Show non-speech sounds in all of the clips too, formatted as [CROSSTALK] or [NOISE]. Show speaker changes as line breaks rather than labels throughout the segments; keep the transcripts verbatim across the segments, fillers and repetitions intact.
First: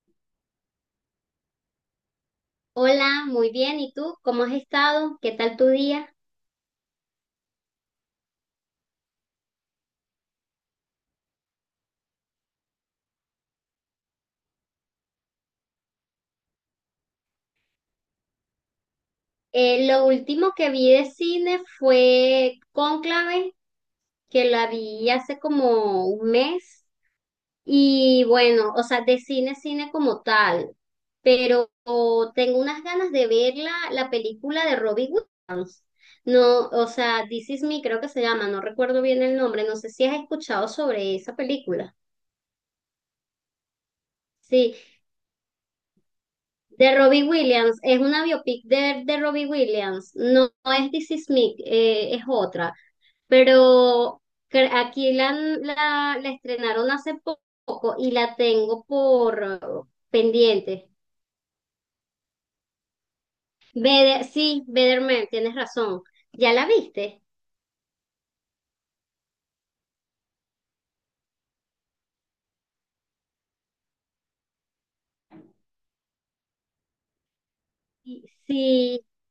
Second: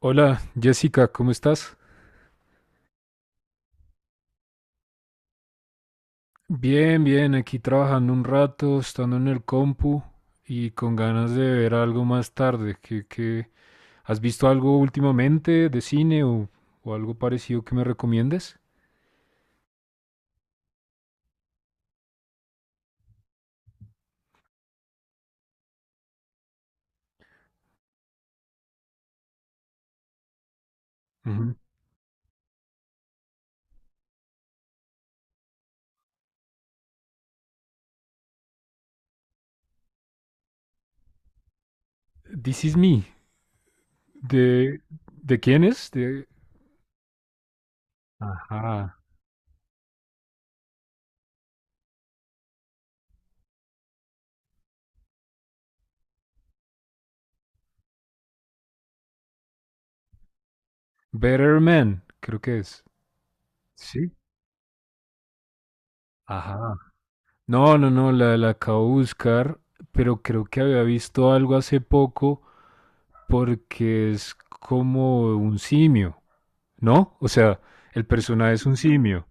Hola, Jessica, ¿cómo estás?
Hola, muy bien. ¿Y tú? ¿Cómo has estado? ¿Qué tal tu día?
Bien, bien, aquí trabajando un rato, estando en el compu y con ganas de ver algo más tarde. ¿Qué, qué- has visto algo últimamente de cine o, o algo parecido que me recomiendes?
Eh, lo último que vi de cine fue Cónclave, que la vi hace como un mes. Y bueno, o sea, de cine, cine como tal.
Ujú.
Pero oh, tengo unas ganas de ver la, la película de Robin Hood. No, o sea, This Is Me creo que se llama, no recuerdo bien el nombre. No sé si has escuchado sobre esa película.
This is Me.
Sí,
¿De, de quién es? De...
de Robbie Williams, es una biopic
Ajá.
de, de Robbie Williams, no, no es This Is Me, eh, es otra, pero cre- aquí la, la, la estrenaron hace poco y la tengo por eh, pendiente.
Better Man, creo que es. Sí.
Bede- sí, Better Man, tienes razón, ¿ya
Ajá.
la viste?
No, no, no, la, la acabo de buscar, pero creo que había visto algo hace poco. Porque es como un simio, ¿no? O sea, el personaje es un
Sí,
simio.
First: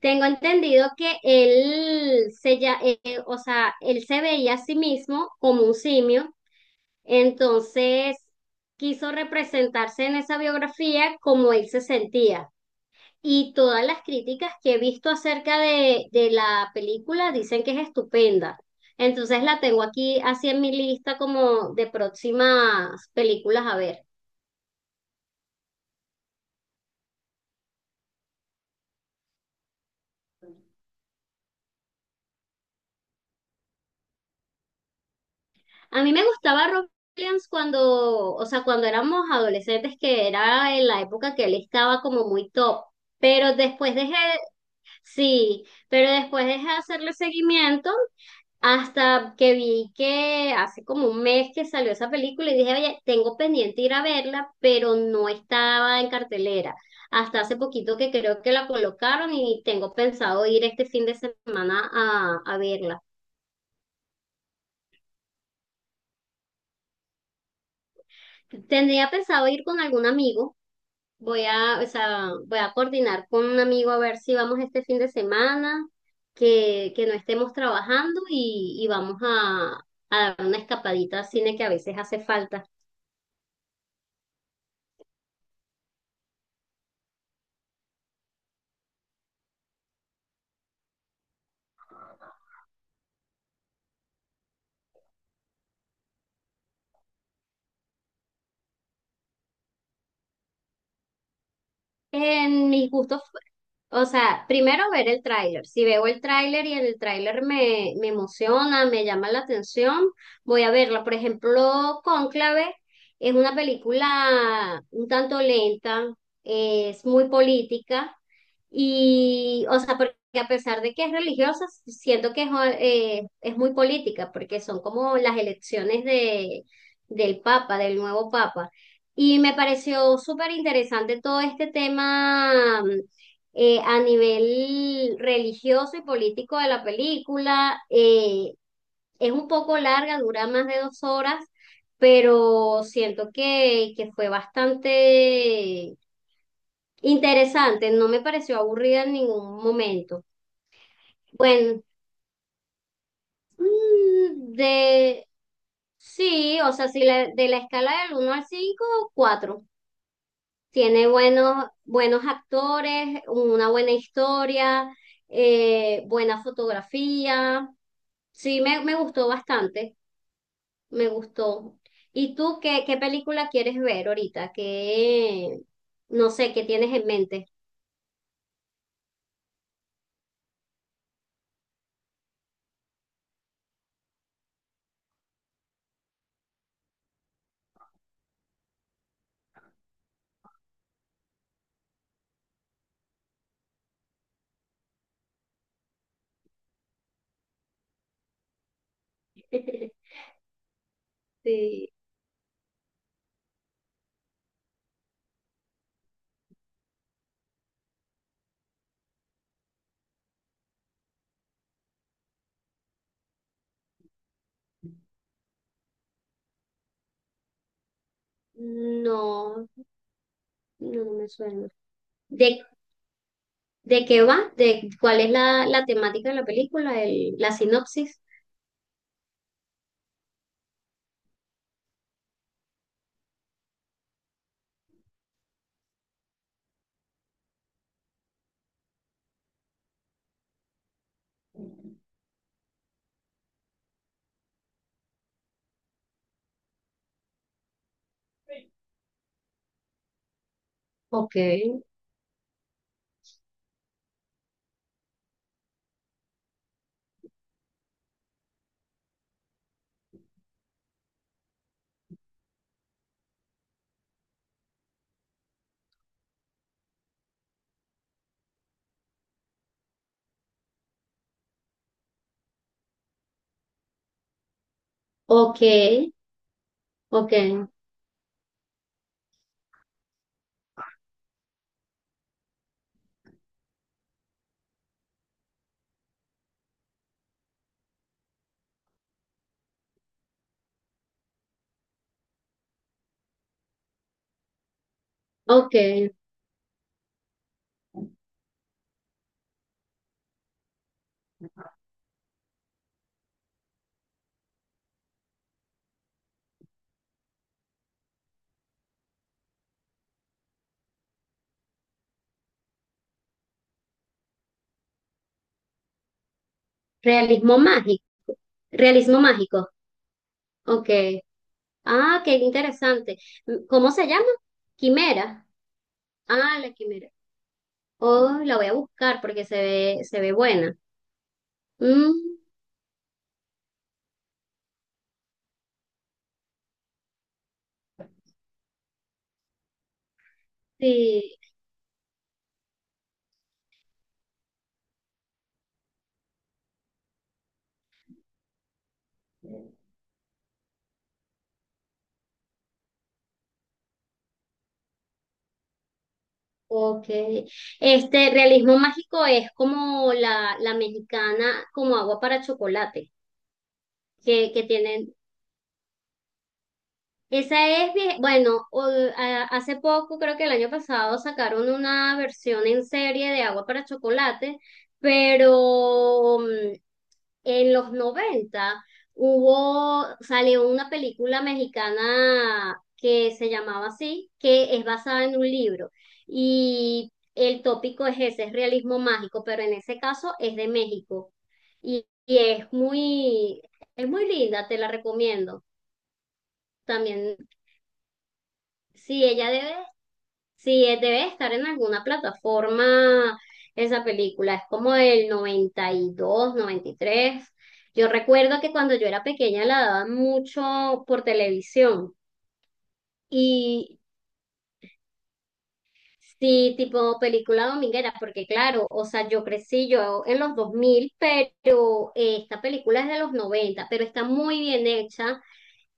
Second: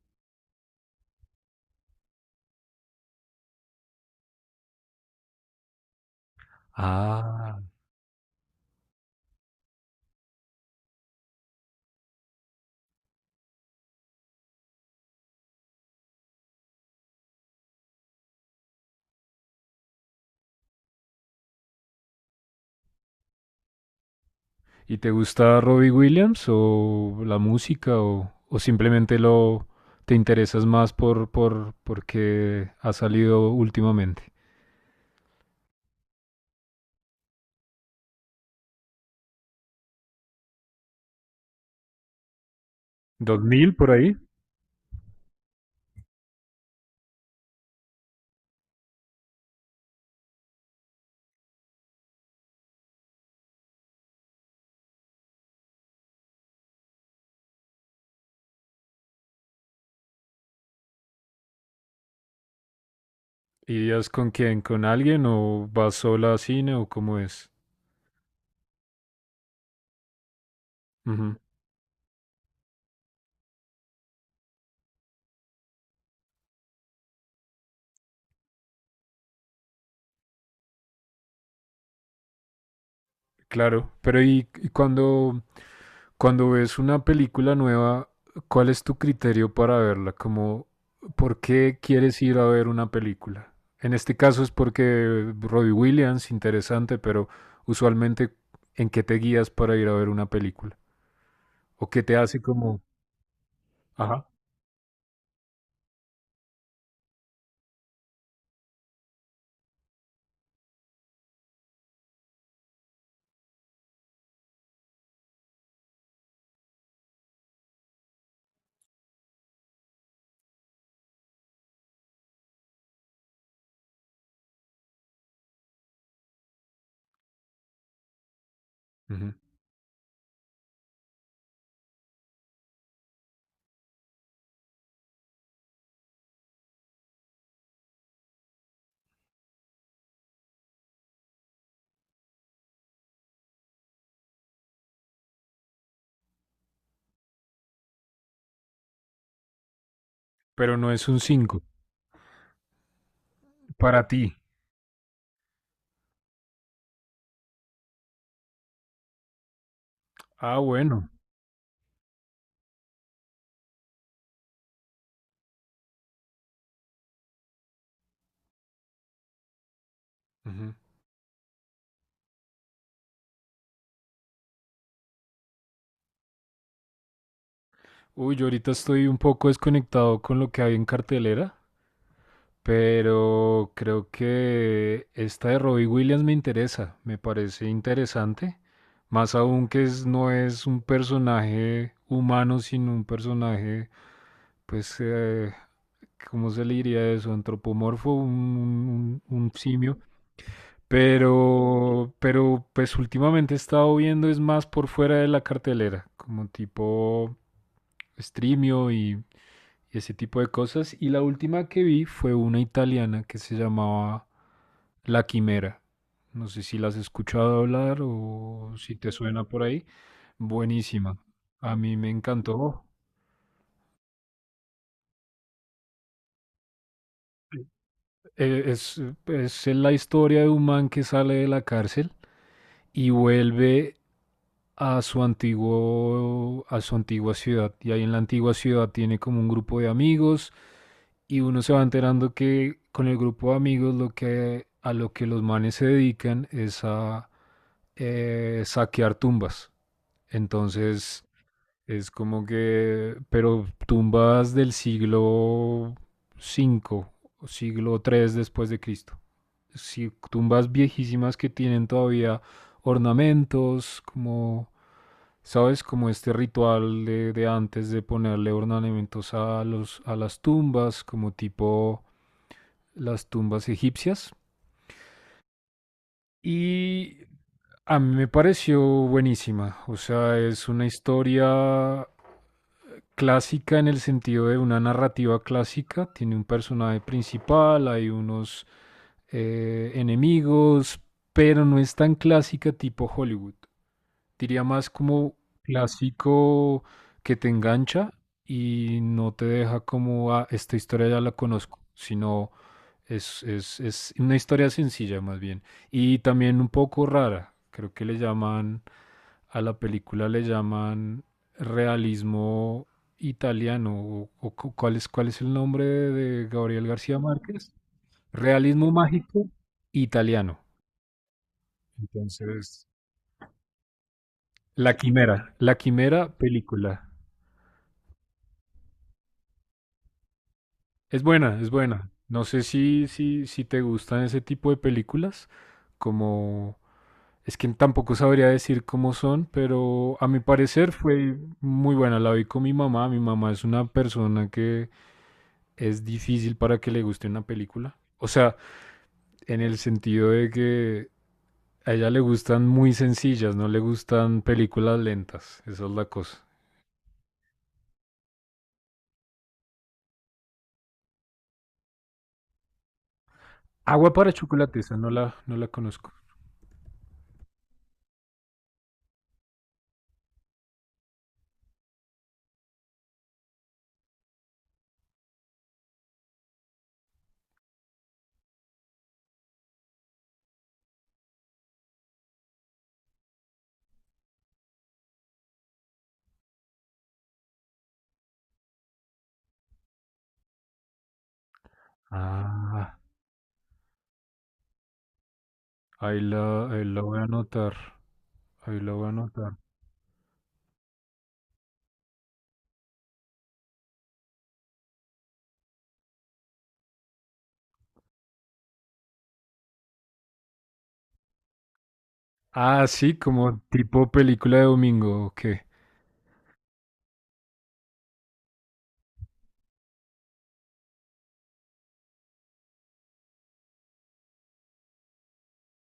tengo entendido que él se, ya, eh, o sea, él se veía a sí mismo como un simio.
Ah.
Entonces, quiso representarse en esa biografía como él se sentía. Y todas las críticas que he visto acerca de, de la película dicen que es estupenda. Entonces la tengo aquí así en mi lista como de próximas películas a ver.
¿Y te gusta Robbie Williams o la música o, o simplemente lo te interesas más por, por porque ha salido últimamente?
A mí me gustaba Rob Williams cuando, o sea, cuando éramos adolescentes, que era en la época que él estaba como muy top.
Dos
Pero
mil por
después
ahí?
dejé, sí, pero después dejé de hacerle seguimiento hasta que vi que hace como un mes que salió esa película y dije, oye, tengo pendiente ir a verla, pero no estaba en cartelera. Hasta hace poquito que creo que la colocaron y tengo pensado ir este fin de semana a, a verla.
¿Irías con quién? ¿Con alguien o vas sola a cine o cómo es?
Tendría pensado ir con algún amigo. Voy a, o sea, voy a coordinar con un amigo a ver si vamos este fin de semana, que, que no estemos trabajando y, y vamos a, a dar una escapadita al cine que a veces hace falta.
Claro, pero y, y cuando, cuando ves una película nueva, ¿cuál es tu criterio para verla? Como, ¿por qué quieres ir a ver una película? En este caso es porque Robbie Williams, interesante, pero usualmente, ¿en qué te guías para ir a ver una película? ¿O qué te hace
En
como,
mis gustos. O
ajá,
sea, primero ver el tráiler. Si veo el tráiler y el tráiler me, me emociona, me llama la atención, voy a verla. Por ejemplo, Cónclave es una película un tanto lenta, es muy política y, o sea, porque a pesar de que es religiosa, siento que es, eh, es muy política, porque son como las elecciones de, del Papa, del nuevo Papa.
ujú,
Y me pareció súper interesante todo este tema eh, a nivel religioso y político de la película. eh, es un poco larga, dura más de dos horas, pero siento que, que fue bastante interesante. No me pareció aburrida en ningún momento.
pero no es un cinco
Bueno,
para ti?
mm, de. Sí, o sea, si la- de la escala del uno al cinco, cuatro.
Ah,
Tiene
bueno.
buenos, buenos actores, una buena historia, eh, buena fotografía. Sí, me, me gustó bastante,
Ujú.
me gustó. ¿Y tú qué, qué película quieres ver ahorita? ¿Qué, no sé, qué tienes en mente?
Uy, yo ahorita estoy un poco desconectado con lo que hay en cartelera. Pero creo que esta de Robbie Williams me interesa, me parece interesante. Más aún que es- no es un personaje humano, sino un personaje, pues, eh, ¿cómo se le diría eso? Antropomorfo, un, un- un simio.
[LAUGHS] Sí,
Pero, pero, pues últimamente he estado viendo es más por fuera de la cartelera, como tipo Streamio y, y ese tipo de cosas. Y la última que vi fue una italiana que se llamaba la Quimera. No sé si las has escuchado hablar o si te suena por
no,
ahí.
no no
Buenísima.
me suena.
A mí me
¿De,
encantó.
de qué va? ¿De cuál es la, la temática de la película? El, la sinopsis.
Eh, Es, es la historia de un man que sale de la cárcel y vuelve a su antiguo, a su antigua ciudad. Y ahí en la antigua ciudad tiene como un grupo de amigos y uno se va enterando que con el grupo de amigos lo que, a lo que los manes se dedican es a eh, saquear tumbas. Entonces,
Ok,
es como que, pero tumbas del siglo cinco o siglo tres después de Cristo. Sí, tumbas viejísimas que tienen todavía ornamentos, como, ¿sabes? Como este ritual de, de antes de ponerle ornamentos a, los, a las tumbas, como tipo las tumbas egipcias,
ok,
y
ok,
a mí me pareció buenísima. O sea, es una historia clásica en el sentido de una narrativa clásica. Tiene un personaje principal, hay unos eh, enemigos, pero no es tan clásica tipo Hollywood. Diría más como
ok.
clásico que te engancha y no te deja como, ah, esta historia ya la conozco, sino es, es, es una historia sencilla más bien. Y también un poco rara. Creo que le llaman, a la película le llaman realismo italiano. O, o cu- ¿cuál es, cuál es el nombre de, de Gabriel García
Realismo
Márquez?
mágico.
Realismo
Realismo
mágico
mágico.
italiano.
Ok. Ah, qué
Entonces,
interesante. ¿Cómo se llama?
La
Quimera.
Quimera. La Quimera,
Ah, la
película.
quimera. Oh, la voy a buscar porque se ve, se ve buena.
Es buena, es buena.
Mm,
No sé si, si, si te gustan ese tipo de películas, como, es que tampoco sabría decir cómo son, pero a mi parecer
sí.
fue muy buena. La vi con mi mamá. Mi mamá es una persona que es difícil para que le guste una película. O sea, en el sentido de que a ella le gustan muy sencillas, no le gustan películas lentas. Esa es la cosa.
Ok. Este realismo mágico es como la, la mexicana, como agua para chocolate,
Agua para
que, que
chocolate, esa no
tienen.
la, no la conozco.
Esa es, vie- bueno, o- a- hace poco, creo que el año pasado, sacaron una versión en serie de Agua para Chocolate, pero mm, en los noventa hubo, salió una película mexicana que se llamaba así, que es basada en un libro. Y el tópico es ese, es realismo mágico, pero en ese caso es de México. Y, y es
Ah,
muy, es muy linda, te la recomiendo.
ahí la, ahí la voy a
También.
anotar. Ahí la voy a
Sí, ella
anotar.
debe, sí, eh, debe estar en alguna plataforma esa película, es como del noventa, noventa y dos, noventa y tres. Yo recuerdo que cuando yo era pequeña la daban mucho por televisión
Ah, sí, como
y,
tipo película de domingo, ¿o qué?
sí, tipo película dominguera, porque claro, o sea, yo crecí yo en los dos mil, pero eh, esta película es de los noventa, pero está muy bien hecha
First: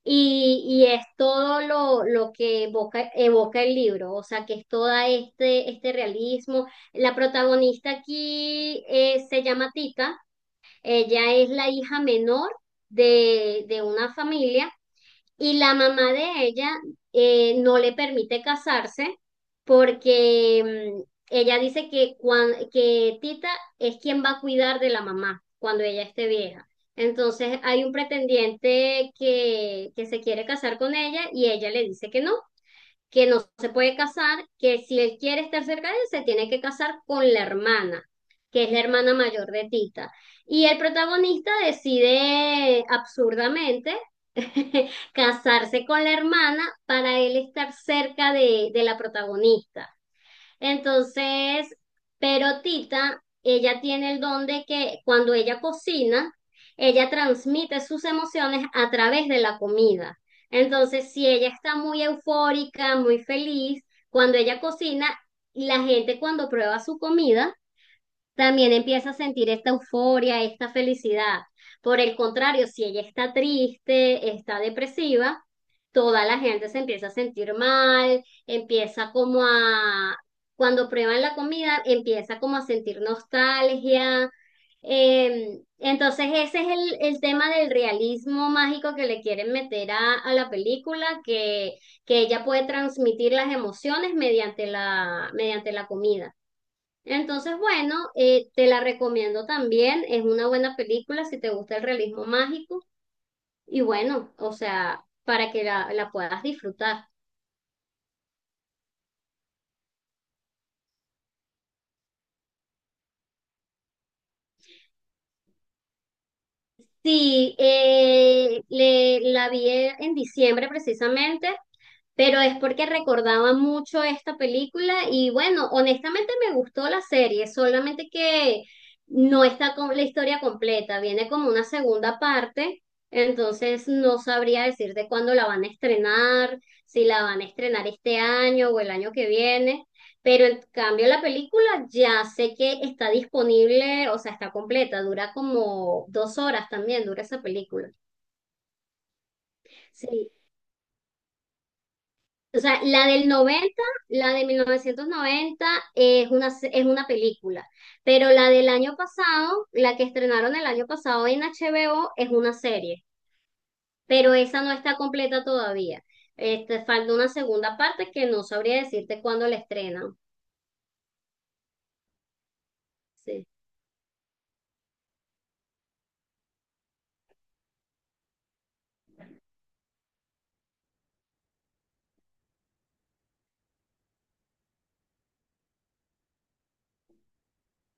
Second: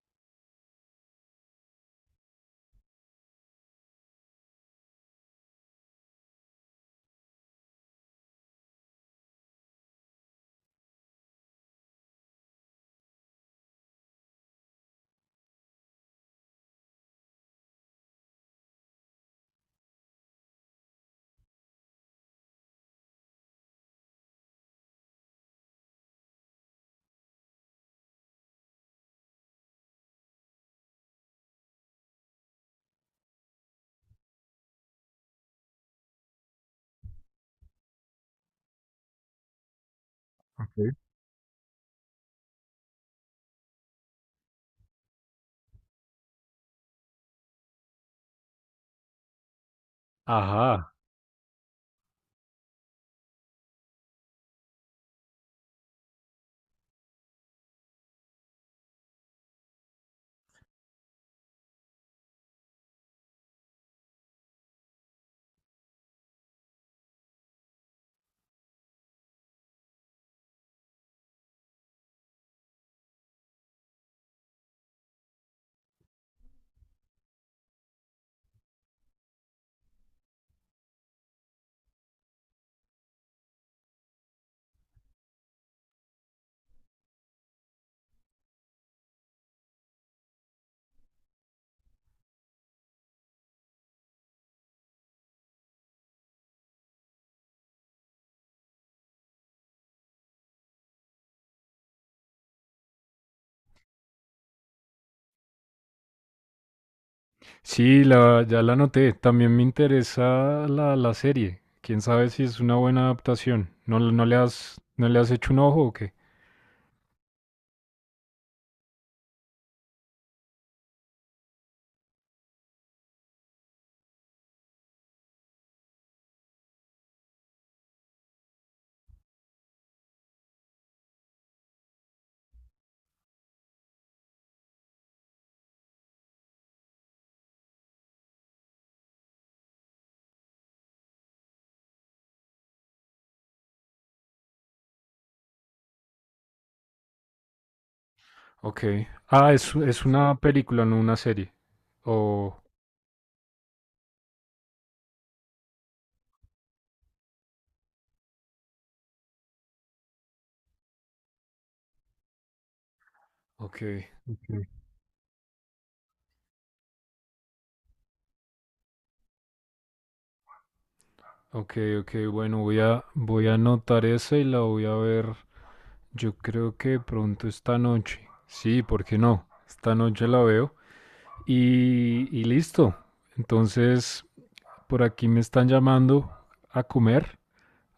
y, y es todo lo, lo que evoca, evoca el libro, o sea, que es todo este, este realismo. La protagonista aquí eh, se llama Tita, ella es la hija menor de, de una familia y la mamá de ella eh, no le permite casarse porque mm, ella dice que, cuan- que Tita es quien va a cuidar de la mamá cuando ella esté vieja. Entonces hay un pretendiente que, que se quiere casar con ella y ella le dice que no, que no se puede casar, que si él quiere estar cerca de él, se tiene que casar con la hermana, que es la hermana mayor de Tita. Y el
Ok.
protagonista decide absurdamente [LAUGHS] casarse con la hermana para él estar cerca de, de la protagonista.
Ajá.
Entonces, pero Tita, ella tiene el don de que cuando ella cocina, ella transmite sus emociones a través de la comida. Entonces, si ella está muy eufórica, muy feliz, cuando ella cocina, la gente cuando prueba su comida, también empieza a sentir esta euforia, esta felicidad. Por el contrario, si ella está triste, está depresiva, toda la gente se empieza a sentir mal, empieza como a, cuando prueban la comida, empieza como a sentir nostalgia. Eh, entonces ese es el, el tema del realismo mágico que le quieren meter a, a la película, que, que ella puede transmitir las emociones mediante la, mediante la comida. Entonces, bueno, eh, te la recomiendo también. Es una buena película si te gusta el realismo mágico. Y bueno, o sea, para que la, la puedas disfrutar.
Sí, la, ya la noté. También me interesa la, la serie. Quién sabe si es una buena adaptación. ¿No, no le has, no le has hecho un ojo o qué?
Sí, eh, le, la vi en diciembre precisamente, pero es porque recordaba mucho esta película y bueno, honestamente me gustó la serie, solamente que no está con la historia completa, viene como una segunda parte, entonces no sabría decirte cuándo la van a estrenar, si la van a estrenar este año o el año que viene. Pero en cambio la película ya sé que está disponible, o sea, está completa, dura como dos horas también, dura esa película.
Ok. Ah, es, es
Sí,
una película, no una serie.
o
Oh,
sea, la del noventa, la de mil novecientos noventa es una, es una, película, pero la del año pasado, la que estrenaron el año pasado en H B O es una serie,
ok.
pero
Ok,
esa no está completa todavía. Este, falta una segunda parte que no sabría decirte cuándo la estrenan.
ok, ok, bueno, voy a,
Sí.
voy a anotar esa y la voy a ver. Yo creo que pronto esta noche. Sí, ¿por qué no? Esta noche la veo. Y, y listo. Entonces, por aquí me están llamando a comer.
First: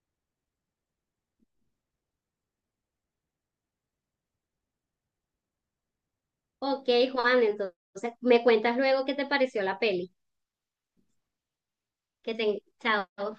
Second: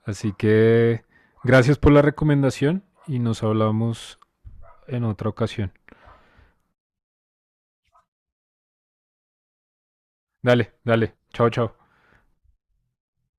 Así que gracias por la recomendación y nos hablamos en otra ocasión.
Ok, Juan, entonces me cuentas luego qué te pareció la peli.
Dale, dale. Chao, chao.
Que te, chao.